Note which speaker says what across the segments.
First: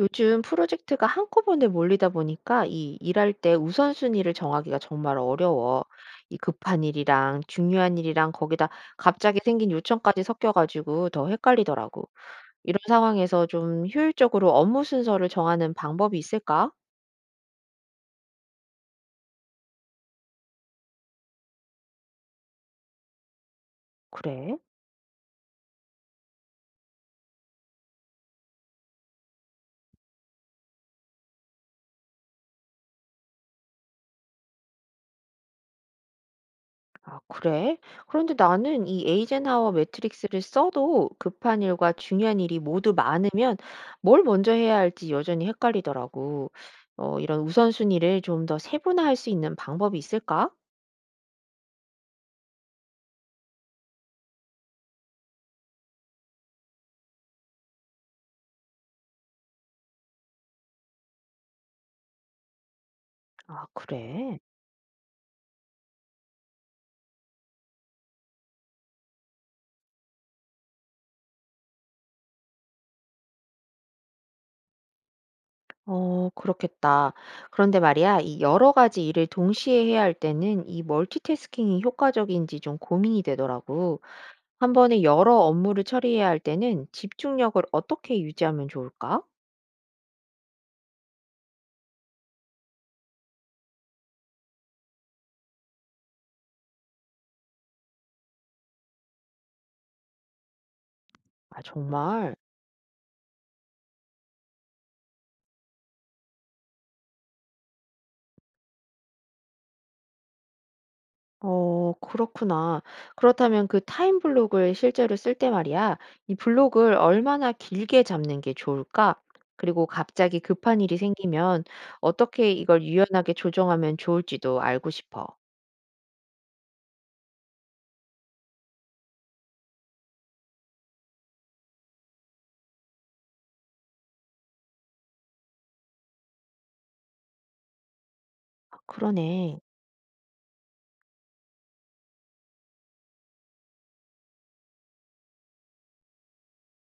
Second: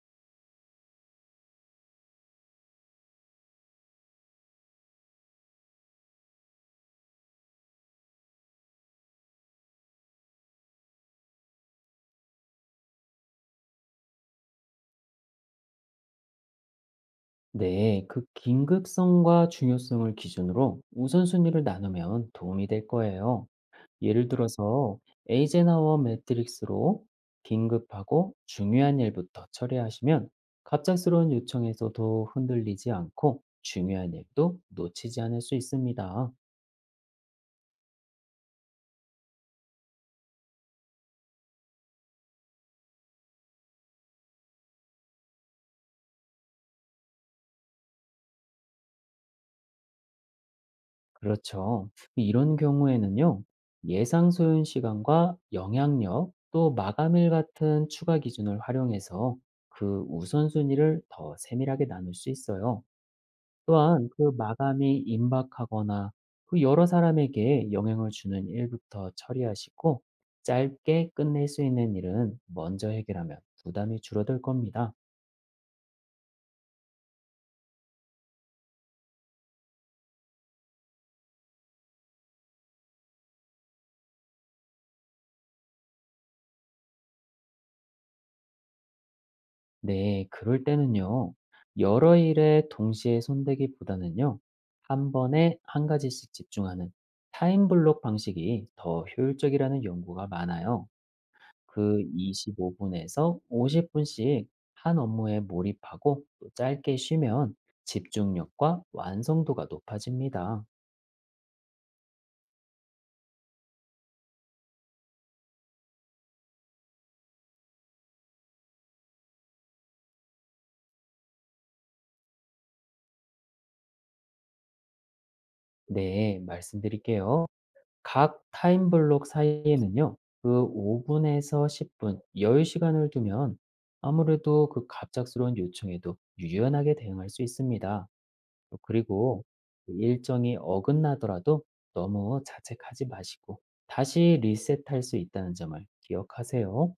Speaker 1: 요즘 프로젝트가 한꺼번에 몰리다 보니까 이 일할 때 우선순위를 정하기가 정말 어려워. 이 급한 일이랑 중요한 일이랑 거기다 갑자기 생긴 요청까지 섞여가지고 더 헷갈리더라고. 이런 상황에서 좀 효율적으로 업무 순서를 정하는 방법이 있을까?
Speaker 2: 네, 그 긴급성과 중요성을 기준으로 우선순위를 나누면 도움이 될 거예요. 예를
Speaker 1: 그래.
Speaker 2: 들어서 에이젠하워 매트릭스로 긴급하고 중요한 일부터 처리하시면 갑작스러운 요청에서도 흔들리지 않고 중요한 일도 놓치지 않을 수 있습니다.
Speaker 1: 아, 그래? 그런데 나는 이 에이젠하워 매트릭스를 써도 급한 일과 중요한 일이 모두 많으면 뭘 먼저 해야 할지 여전히 헷갈리더라고. 어, 이런 우선순위를 좀 더 세분화할 수 있는 방법이 있을까?
Speaker 2: 그렇죠. 이런 경우에는요, 예상 소요 시간과 영향력 또 마감일 같은 추가 기준을 활용해서 그 우선순위를 더 세밀하게 나눌 수 있어요.
Speaker 1: 아,
Speaker 2: 또한 그
Speaker 1: 그래?
Speaker 2: 마감이 임박하거나 그 여러 사람에게 영향을 주는 일부터 처리하시고 짧게 끝낼 수 있는 일은 먼저 해결하면 부담이 줄어들 겁니다.
Speaker 1: 어, 그렇겠다. 그런데 말이야, 이 여러 가지 일을 동시에 해야 할 때는 이 멀티태스킹이 효과적인지 좀 고민이 되더라고. 한 번에 여러 업무를 처리해야 할 때는 집중력을 어떻게 유지하면 좋을까?
Speaker 2: 네, 그럴 때는요. 여러 일에 동시에 손대기보다는요. 한 번에 한 가지씩 집중하는 타임블록 방식이 더 효율적이라는 연구가 많아요.
Speaker 1: 아,
Speaker 2: 그
Speaker 1: 정말.
Speaker 2: 25분에서 50분씩 한 업무에 몰입하고 또 짧게 쉬면 집중력과 완성도가 높아집니다.
Speaker 1: 어, 그렇구나. 그렇다면 그 타임 블록을 실제로 쓸 때 말이야, 이 블록을 얼마나 길게 잡는 게 좋을까? 그리고 갑자기 급한 일이 생기면 어떻게 이걸 유연하게 조정하면 좋을지도 알고 싶어.
Speaker 2: 네, 말씀드릴게요. 각 타임 블록 사이에는요. 그 5 분에서 10 분, 여유시간을 두면 아무래도 그 갑작스러운 요청에도 유연하게 대응할 수 있습니다. 또 그리고
Speaker 1: 그러네.
Speaker 2: 그 일정이 어긋나더라도 너무 자책하지 마시고 다시 리셋할 수 있다는 점을 기억하세요.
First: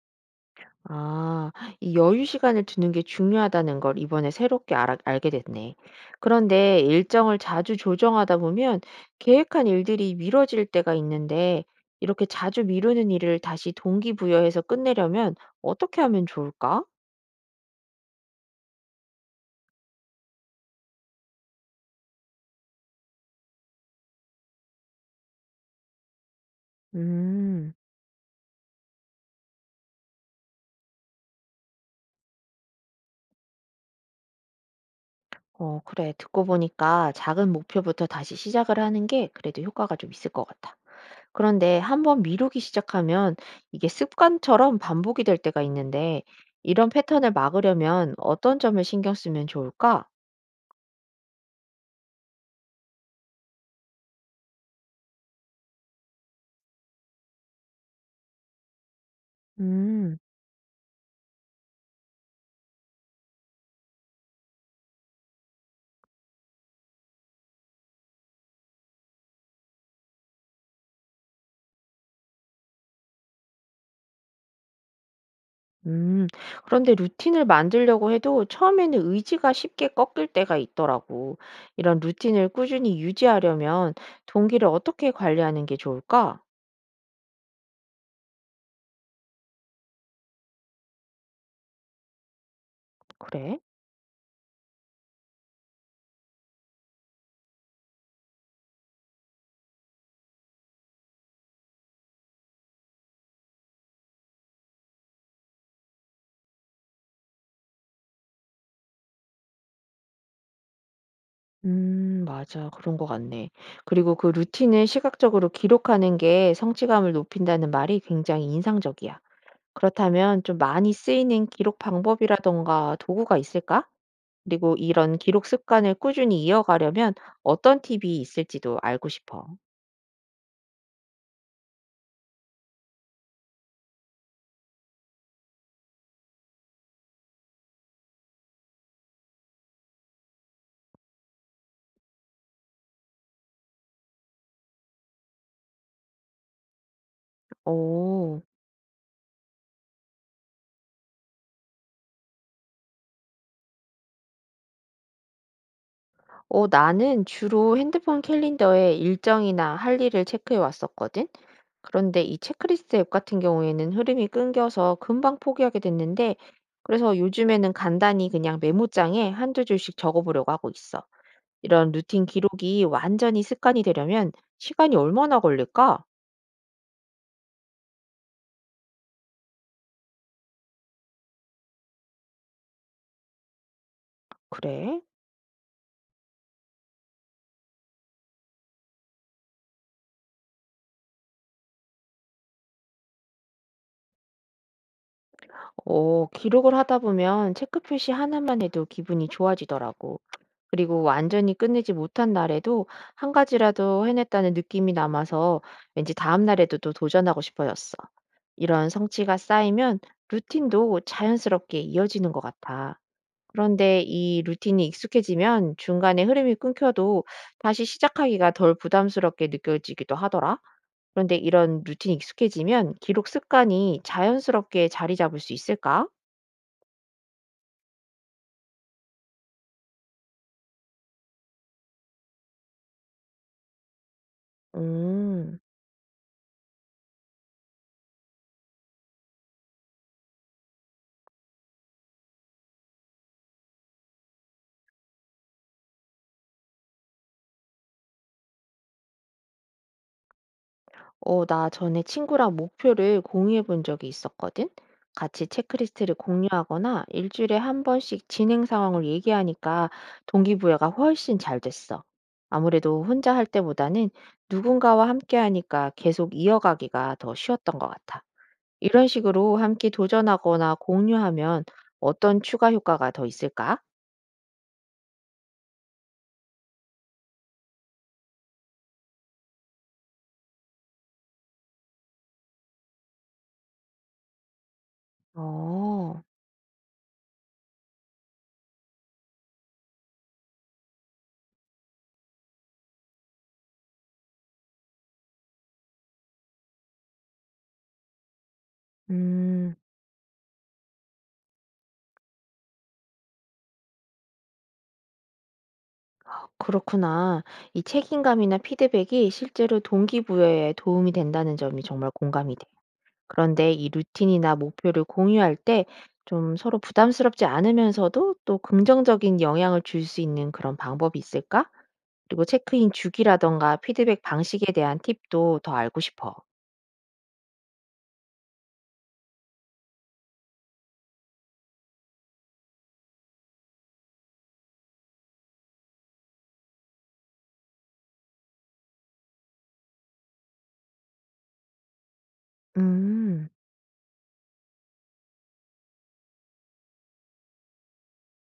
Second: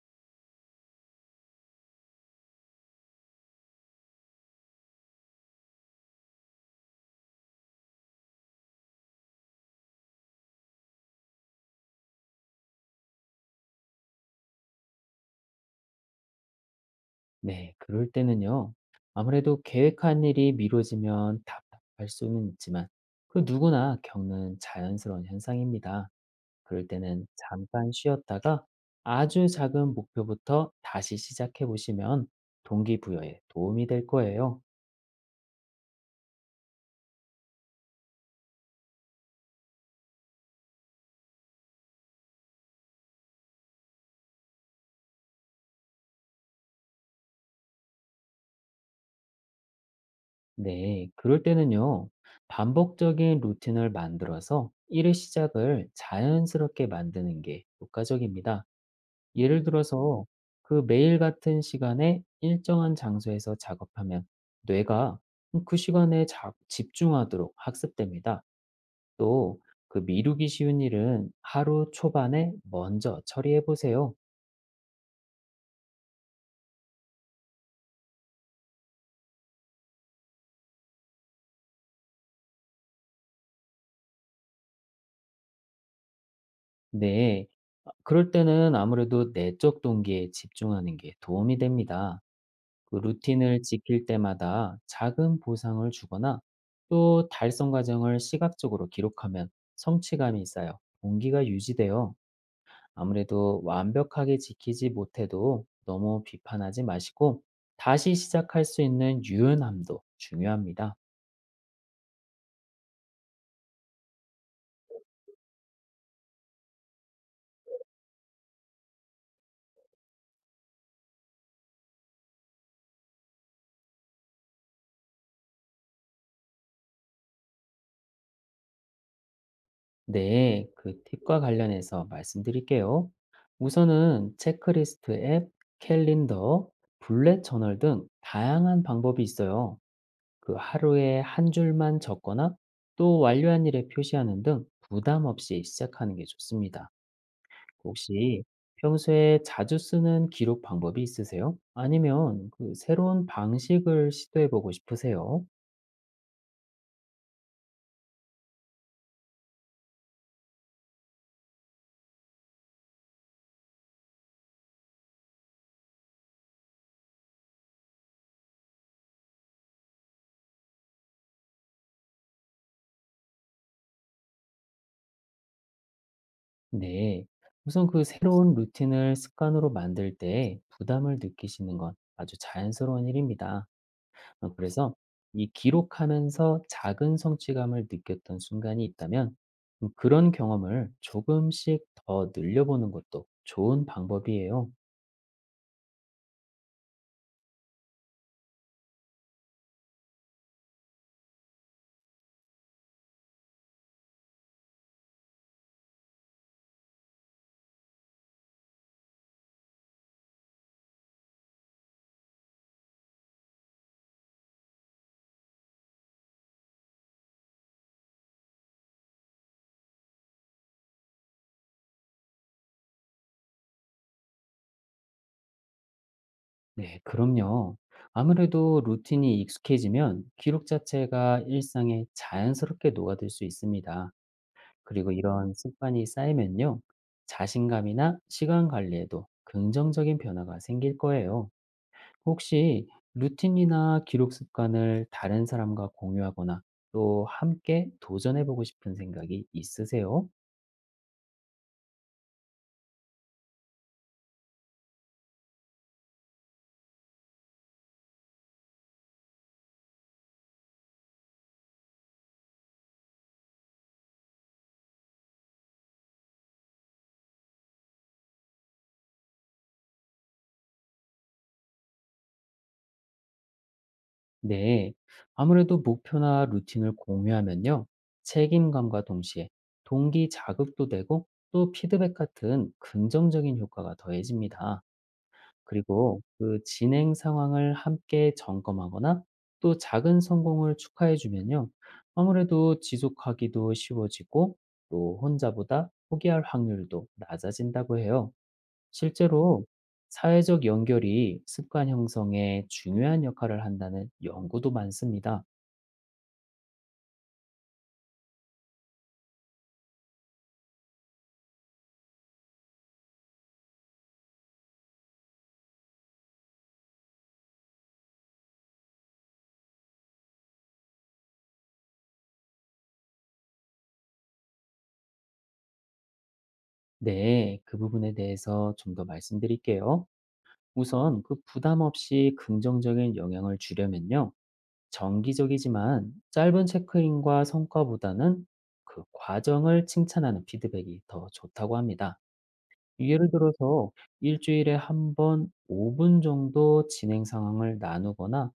Speaker 1: 아, 이 여유 시간을 두는 게 중요하다는 걸 이번에 새롭게 알게 됐네. 그런데 일정을 자주 조정하다 보면 계획한 일들이 미뤄질 때가 있는데 이렇게 자주 미루는 일을 다시 동기부여해서 끝내려면 어떻게 하면 좋을까?
Speaker 2: 네, 그럴 때는요. 아무래도 계획한 일이 미뤄지면 답답할 수는 있지만 그 누구나 겪는 자연스러운 현상입니다. 그럴 때는
Speaker 1: 음.
Speaker 2: 잠깐 쉬었다가 아주 작은 목표부터 다시 시작해 보시면 동기부여에 도움이 될 거예요.
Speaker 1: 어, 그래. 듣고 보니까 작은 목표부터 다시 시작을 하는 게 그래도 효과가 좀 있을 것 같아. 그런데 한번 미루기 시작하면 이게 습관처럼 반복이 될 때가 있는데 이런 패턴을 막으려면 어떤 점을 신경 쓰면 좋을까?
Speaker 2: 네, 그럴 때는요, 반복적인 루틴을 만들어서 일의 시작을 자연스럽게 만드는 게 효과적입니다. 예를
Speaker 1: 음.
Speaker 2: 들어서 그 매일 같은 시간에 일정한 장소에서 작업하면 뇌가 그 시간에 집중하도록 학습됩니다. 또 그 미루기 쉬운 일은 하루 초반에 먼저 처리해 보세요.
Speaker 1: 음. 그런데 루틴을 만들려고 해도 처음에는 의지가 쉽게 꺾일 때가 있더라고. 이런 루틴을 꾸준히 유지하려면 동기를 어떻게 관리하는 게 좋을까?
Speaker 2: 네. 아, 그럴 때는 아무래도 내적 동기에 집중하는 게 도움이 됩니다. 그
Speaker 1: 그래?
Speaker 2: 루틴을 지킬 때마다 작은 보상을 주거나 또 달성 과정을 시각적으로 기록하면 성취감이 있어요. 동기가 유지돼요. 아무래도 완벽하게 지키지 못해도 너무 비판하지 마시고 다시 시작할 수 있는 유연함도 중요합니다.
Speaker 1: 맞아. 그런 것 같네. 그리고 그 루틴을 시각적으로 기록하는 게 성취감을 높인다는 말이 굉장히 인상적이야. 그렇다면 좀 많이 쓰이는 기록 방법이라던가 도구가 있을까? 그리고 이런 기록 습관을 꾸준히 이어가려면 어떤 팁이 있을지도 알고 싶어.
Speaker 2: 네, 그 팁과 관련해서 말씀드릴게요. 우선은 체크리스트 앱, 캘린더, 블랙 저널 등 다양한 방법이 있어요. 그 하루에 한 줄만 적거나 또 완료한 일에 표시하는 등 부담 없이 시작하는 게 좋습니다.
Speaker 1: 오.
Speaker 2: 혹시 평소에 자주 쓰는 기록 방법이 있으세요? 아니면 그 새로운 방식을 시도해 보고 싶으세요?
Speaker 1: 어, 나는 주로 핸드폰 캘린더에 일정이나 할 일을 체크해 왔었거든. 그런데 이 체크리스트 앱 같은 경우에는 흐름이 끊겨서 금방 포기하게 됐는데, 그래서 요즘에는 간단히 그냥 메모장에 한두 줄씩 적어보려고 하고 있어. 이런 루틴 기록이 완전히 습관이 되려면 시간이 얼마나 걸릴까?
Speaker 2: 네. 우선 그 새로운 루틴을 습관으로 만들 때 부담을 느끼시는 건 아주 자연스러운 일입니다. 그래서
Speaker 1: 그래?
Speaker 2: 이 기록하면서 작은 성취감을 느꼈던 순간이 있다면 그런 경험을 조금씩 더 늘려보는 것도 좋은 방법이에요.
Speaker 1: 어, 기록을 하다 보면 체크 표시 하나만 해도 기분이 좋아지더라고. 그리고 완전히 끝내지 못한 날에도 한 가지라도 해냈다는 느낌이 남아서 왠지 다음 날에도 또 도전하고 싶어졌어. 이런 성취가 쌓이면 루틴도 자연스럽게 이어지는 것 같아. 그런데 이 루틴이 익숙해지면 중간에 흐름이 끊겨도 다시 시작하기가 덜 부담스럽게 느껴지기도 하더라. 그런데 이런 루틴이 익숙해지면 기록 습관이 자연스럽게 자리 잡을 수 있을까?
Speaker 2: 네, 그럼요. 아무래도 루틴이 익숙해지면 기록 자체가 일상에 자연스럽게 녹아들 수 있습니다. 그리고 이런
Speaker 1: 음.
Speaker 2: 습관이 쌓이면요. 자신감이나 시간 관리에도 긍정적인 변화가 생길 거예요. 혹시 루틴이나 기록 습관을 다른 사람과 공유하거나 또 함께 도전해보고 싶은 생각이 있으세요?
Speaker 1: 어, 나 전에 친구랑 목표를 공유해 본 적이 있었거든. 같이 체크리스트를 공유하거나 일주일에 한 번씩 진행 상황을 얘기하니까 동기부여가 훨씬 잘 됐어. 아무래도 혼자 할 때보다는 누군가와 함께 하니까 계속 이어가기가 더 쉬웠던 것 같아. 이런 식으로 함께 도전하거나 공유하면 어떤 추가 효과가 더 있을까?
Speaker 2: 네. 아무래도 목표나 루틴을 공유하면요. 책임감과 동시에 동기 자극도 되고 또 피드백 같은 긍정적인 효과가 더해집니다.
Speaker 1: 어.
Speaker 2: 그리고 그 진행 상황을 함께 점검하거나 또 작은 성공을 축하해 주면요. 아무래도 지속하기도 쉬워지고 또 혼자보다 포기할 확률도 낮아진다고 해요. 실제로
Speaker 1: 음.
Speaker 2: 사회적 연결이 습관 형성에 중요한 역할을 한다는 연구도 많습니다.
Speaker 1: 그렇구나. 이 책임감이나 피드백이 실제로 동기부여에 도움이 된다는 점이 정말 공감이 돼. 그런데 이 루틴이나 목표를 공유할 때 좀 서로 부담스럽지 않으면서도 또 긍정적인 영향을 줄 수 있는 그런 방법이 있을까? 그리고 체크인 주기라던가 피드백 방식에 대한 팁도 더 알고 싶어.
Speaker 2: 네, 그 부분에 대해서 좀 더 말씀드릴게요. 우선 그 부담 없이 긍정적인 영향을 주려면요. 정기적이지만 짧은 체크인과 성과보다는 그 과정을 칭찬하는 피드백이 더 좋다고 합니다. 예를
Speaker 1: 음.
Speaker 2: 들어서 일주일에 한 번 5분 정도 진행 상황을 나누거나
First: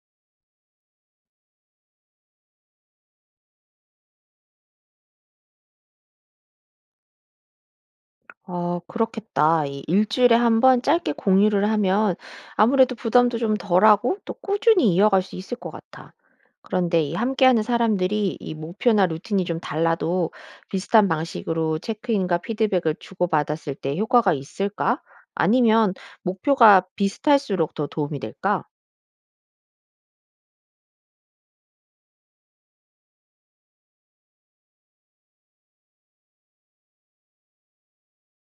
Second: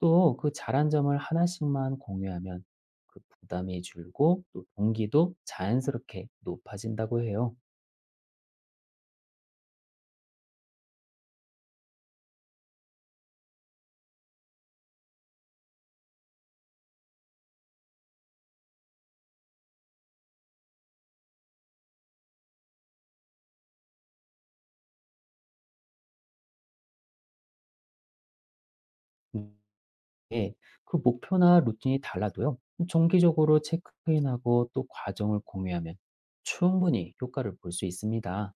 Speaker 2: 또 그 잘한 점을 하나씩만 공유하면 그 부담이 줄고 또 동기도 자연스럽게 높아진다고 해요.
Speaker 1: 어, 그렇겠다. 이 일주일에 한 번 짧게 공유를 하면 아무래도 부담도 좀 덜하고 또 꾸준히 이어갈 수 있을 것 같아. 그런데 이 함께하는 사람들이 이 목표나 루틴이 좀 달라도 비슷한 방식으로 체크인과 피드백을 주고받았을 때 효과가 있을까? 아니면 목표가 비슷할수록 더 도움이 될까?
Speaker 2: 예, 그 목표나 루틴이 달라도요. 정기적으로 체크인하고 또 과정을 공유하면 충분히 효과를 볼 수 있습니다.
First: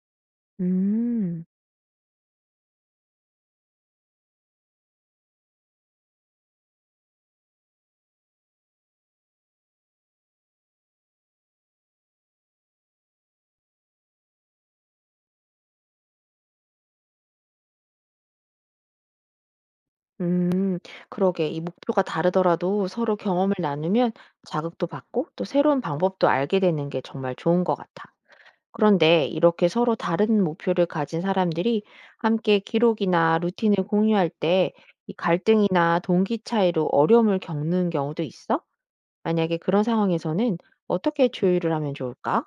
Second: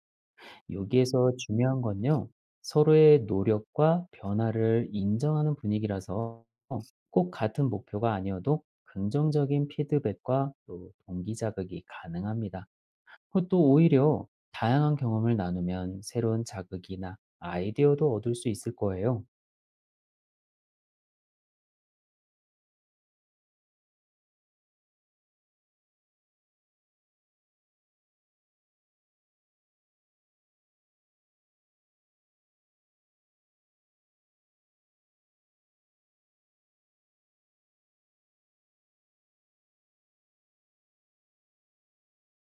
Speaker 2: 여기에서
Speaker 1: 음.
Speaker 2: 중요한 건요. 서로의 노력과 변화를 인정하는 분위기라서 꼭 같은 목표가 아니어도 긍정적인 피드백과 또 동기 자극이 가능합니다. 그리고 또 오히려 다양한 경험을 나누면 새로운 자극이나 아이디어도 얻을 수 있을 거예요.
Speaker 1: 음. 그러게. 이 목표가 다르더라도 서로 경험을 나누면 자극도 받고 또 새로운 방법도 알게 되는 게 정말 좋은 것 같아. 그런데 이렇게 서로 다른 목표를 가진 사람들이 함께 기록이나 루틴을 공유할 때 이 갈등이나 동기 차이로 어려움을 겪는 경우도 있어? 만약에 그런 상황에서는 어떻게 조율을 하면 좋을까?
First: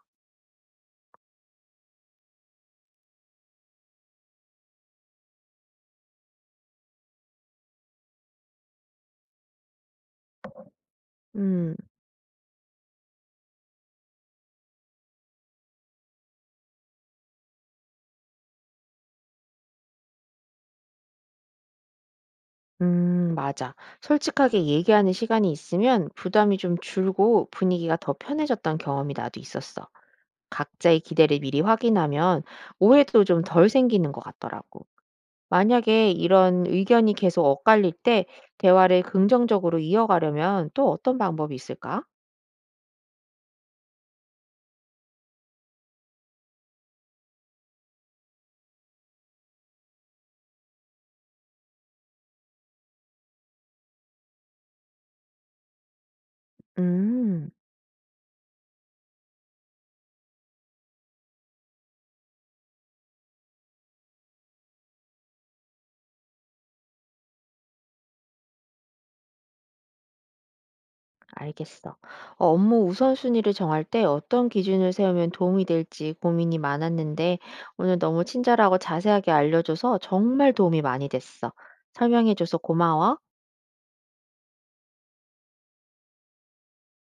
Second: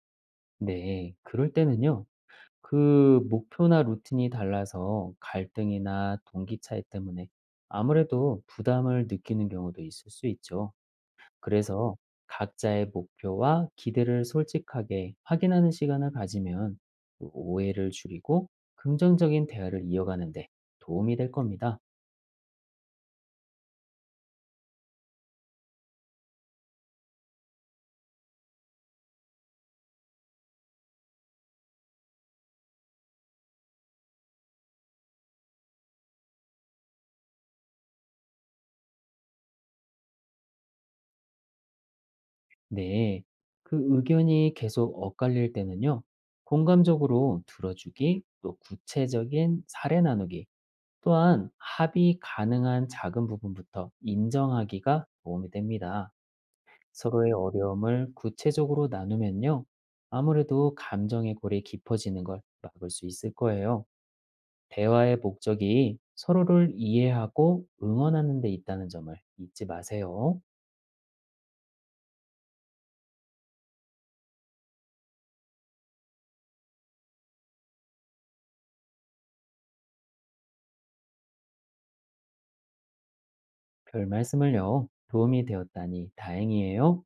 Speaker 2: 네, 그럴 때는요. 그 목표나 루틴이 달라서 갈등이나 동기 차이 때문에 아무래도 부담을 느끼는 경우도 있을 수 있죠.
Speaker 1: 음.
Speaker 2: 그래서 각자의 목표와 기대를 솔직하게 확인하는 시간을 가지면 오해를 줄이고 긍정적인 대화를 이어가는데 도움이 될 겁니다.
Speaker 1: 맞아. 솔직하게 얘기하는 시간이 있으면 부담이 좀 줄고 분위기가 더 편해졌던 경험이 나도 있었어. 각자의 기대를 미리 확인하면 오해도 좀 덜 생기는 것 같더라고. 만약에 이런 의견이 계속 엇갈릴 때 대화를 긍정적으로 이어가려면 또 어떤 방법이 있을까?
Speaker 2: 네. 그 의견이 계속 엇갈릴 때는요. 공감적으로 들어주기, 또 구체적인 사례 나누기, 또한 합의 가능한 작은 부분부터 인정하기가 도움이 됩니다. 서로의
Speaker 1: 음.
Speaker 2: 어려움을 구체적으로 나누면요. 아무래도 감정의 골이 깊어지는 걸 막을 수 있을 거예요. 대화의 목적이 서로를 이해하고 응원하는 데 있다는 점을 잊지 마세요.
Speaker 1: 알겠어. 어, 업무 우선순위를 정할 때 어떤 기준을 세우면 도움이 될지 고민이 많았는데 오늘 너무 친절하고 자세하게 알려줘서 정말 도움이 많이 됐어. 설명해줘서 고마워.
Speaker 2: 별 말씀을요. 도움이 되었다니 다행이에요.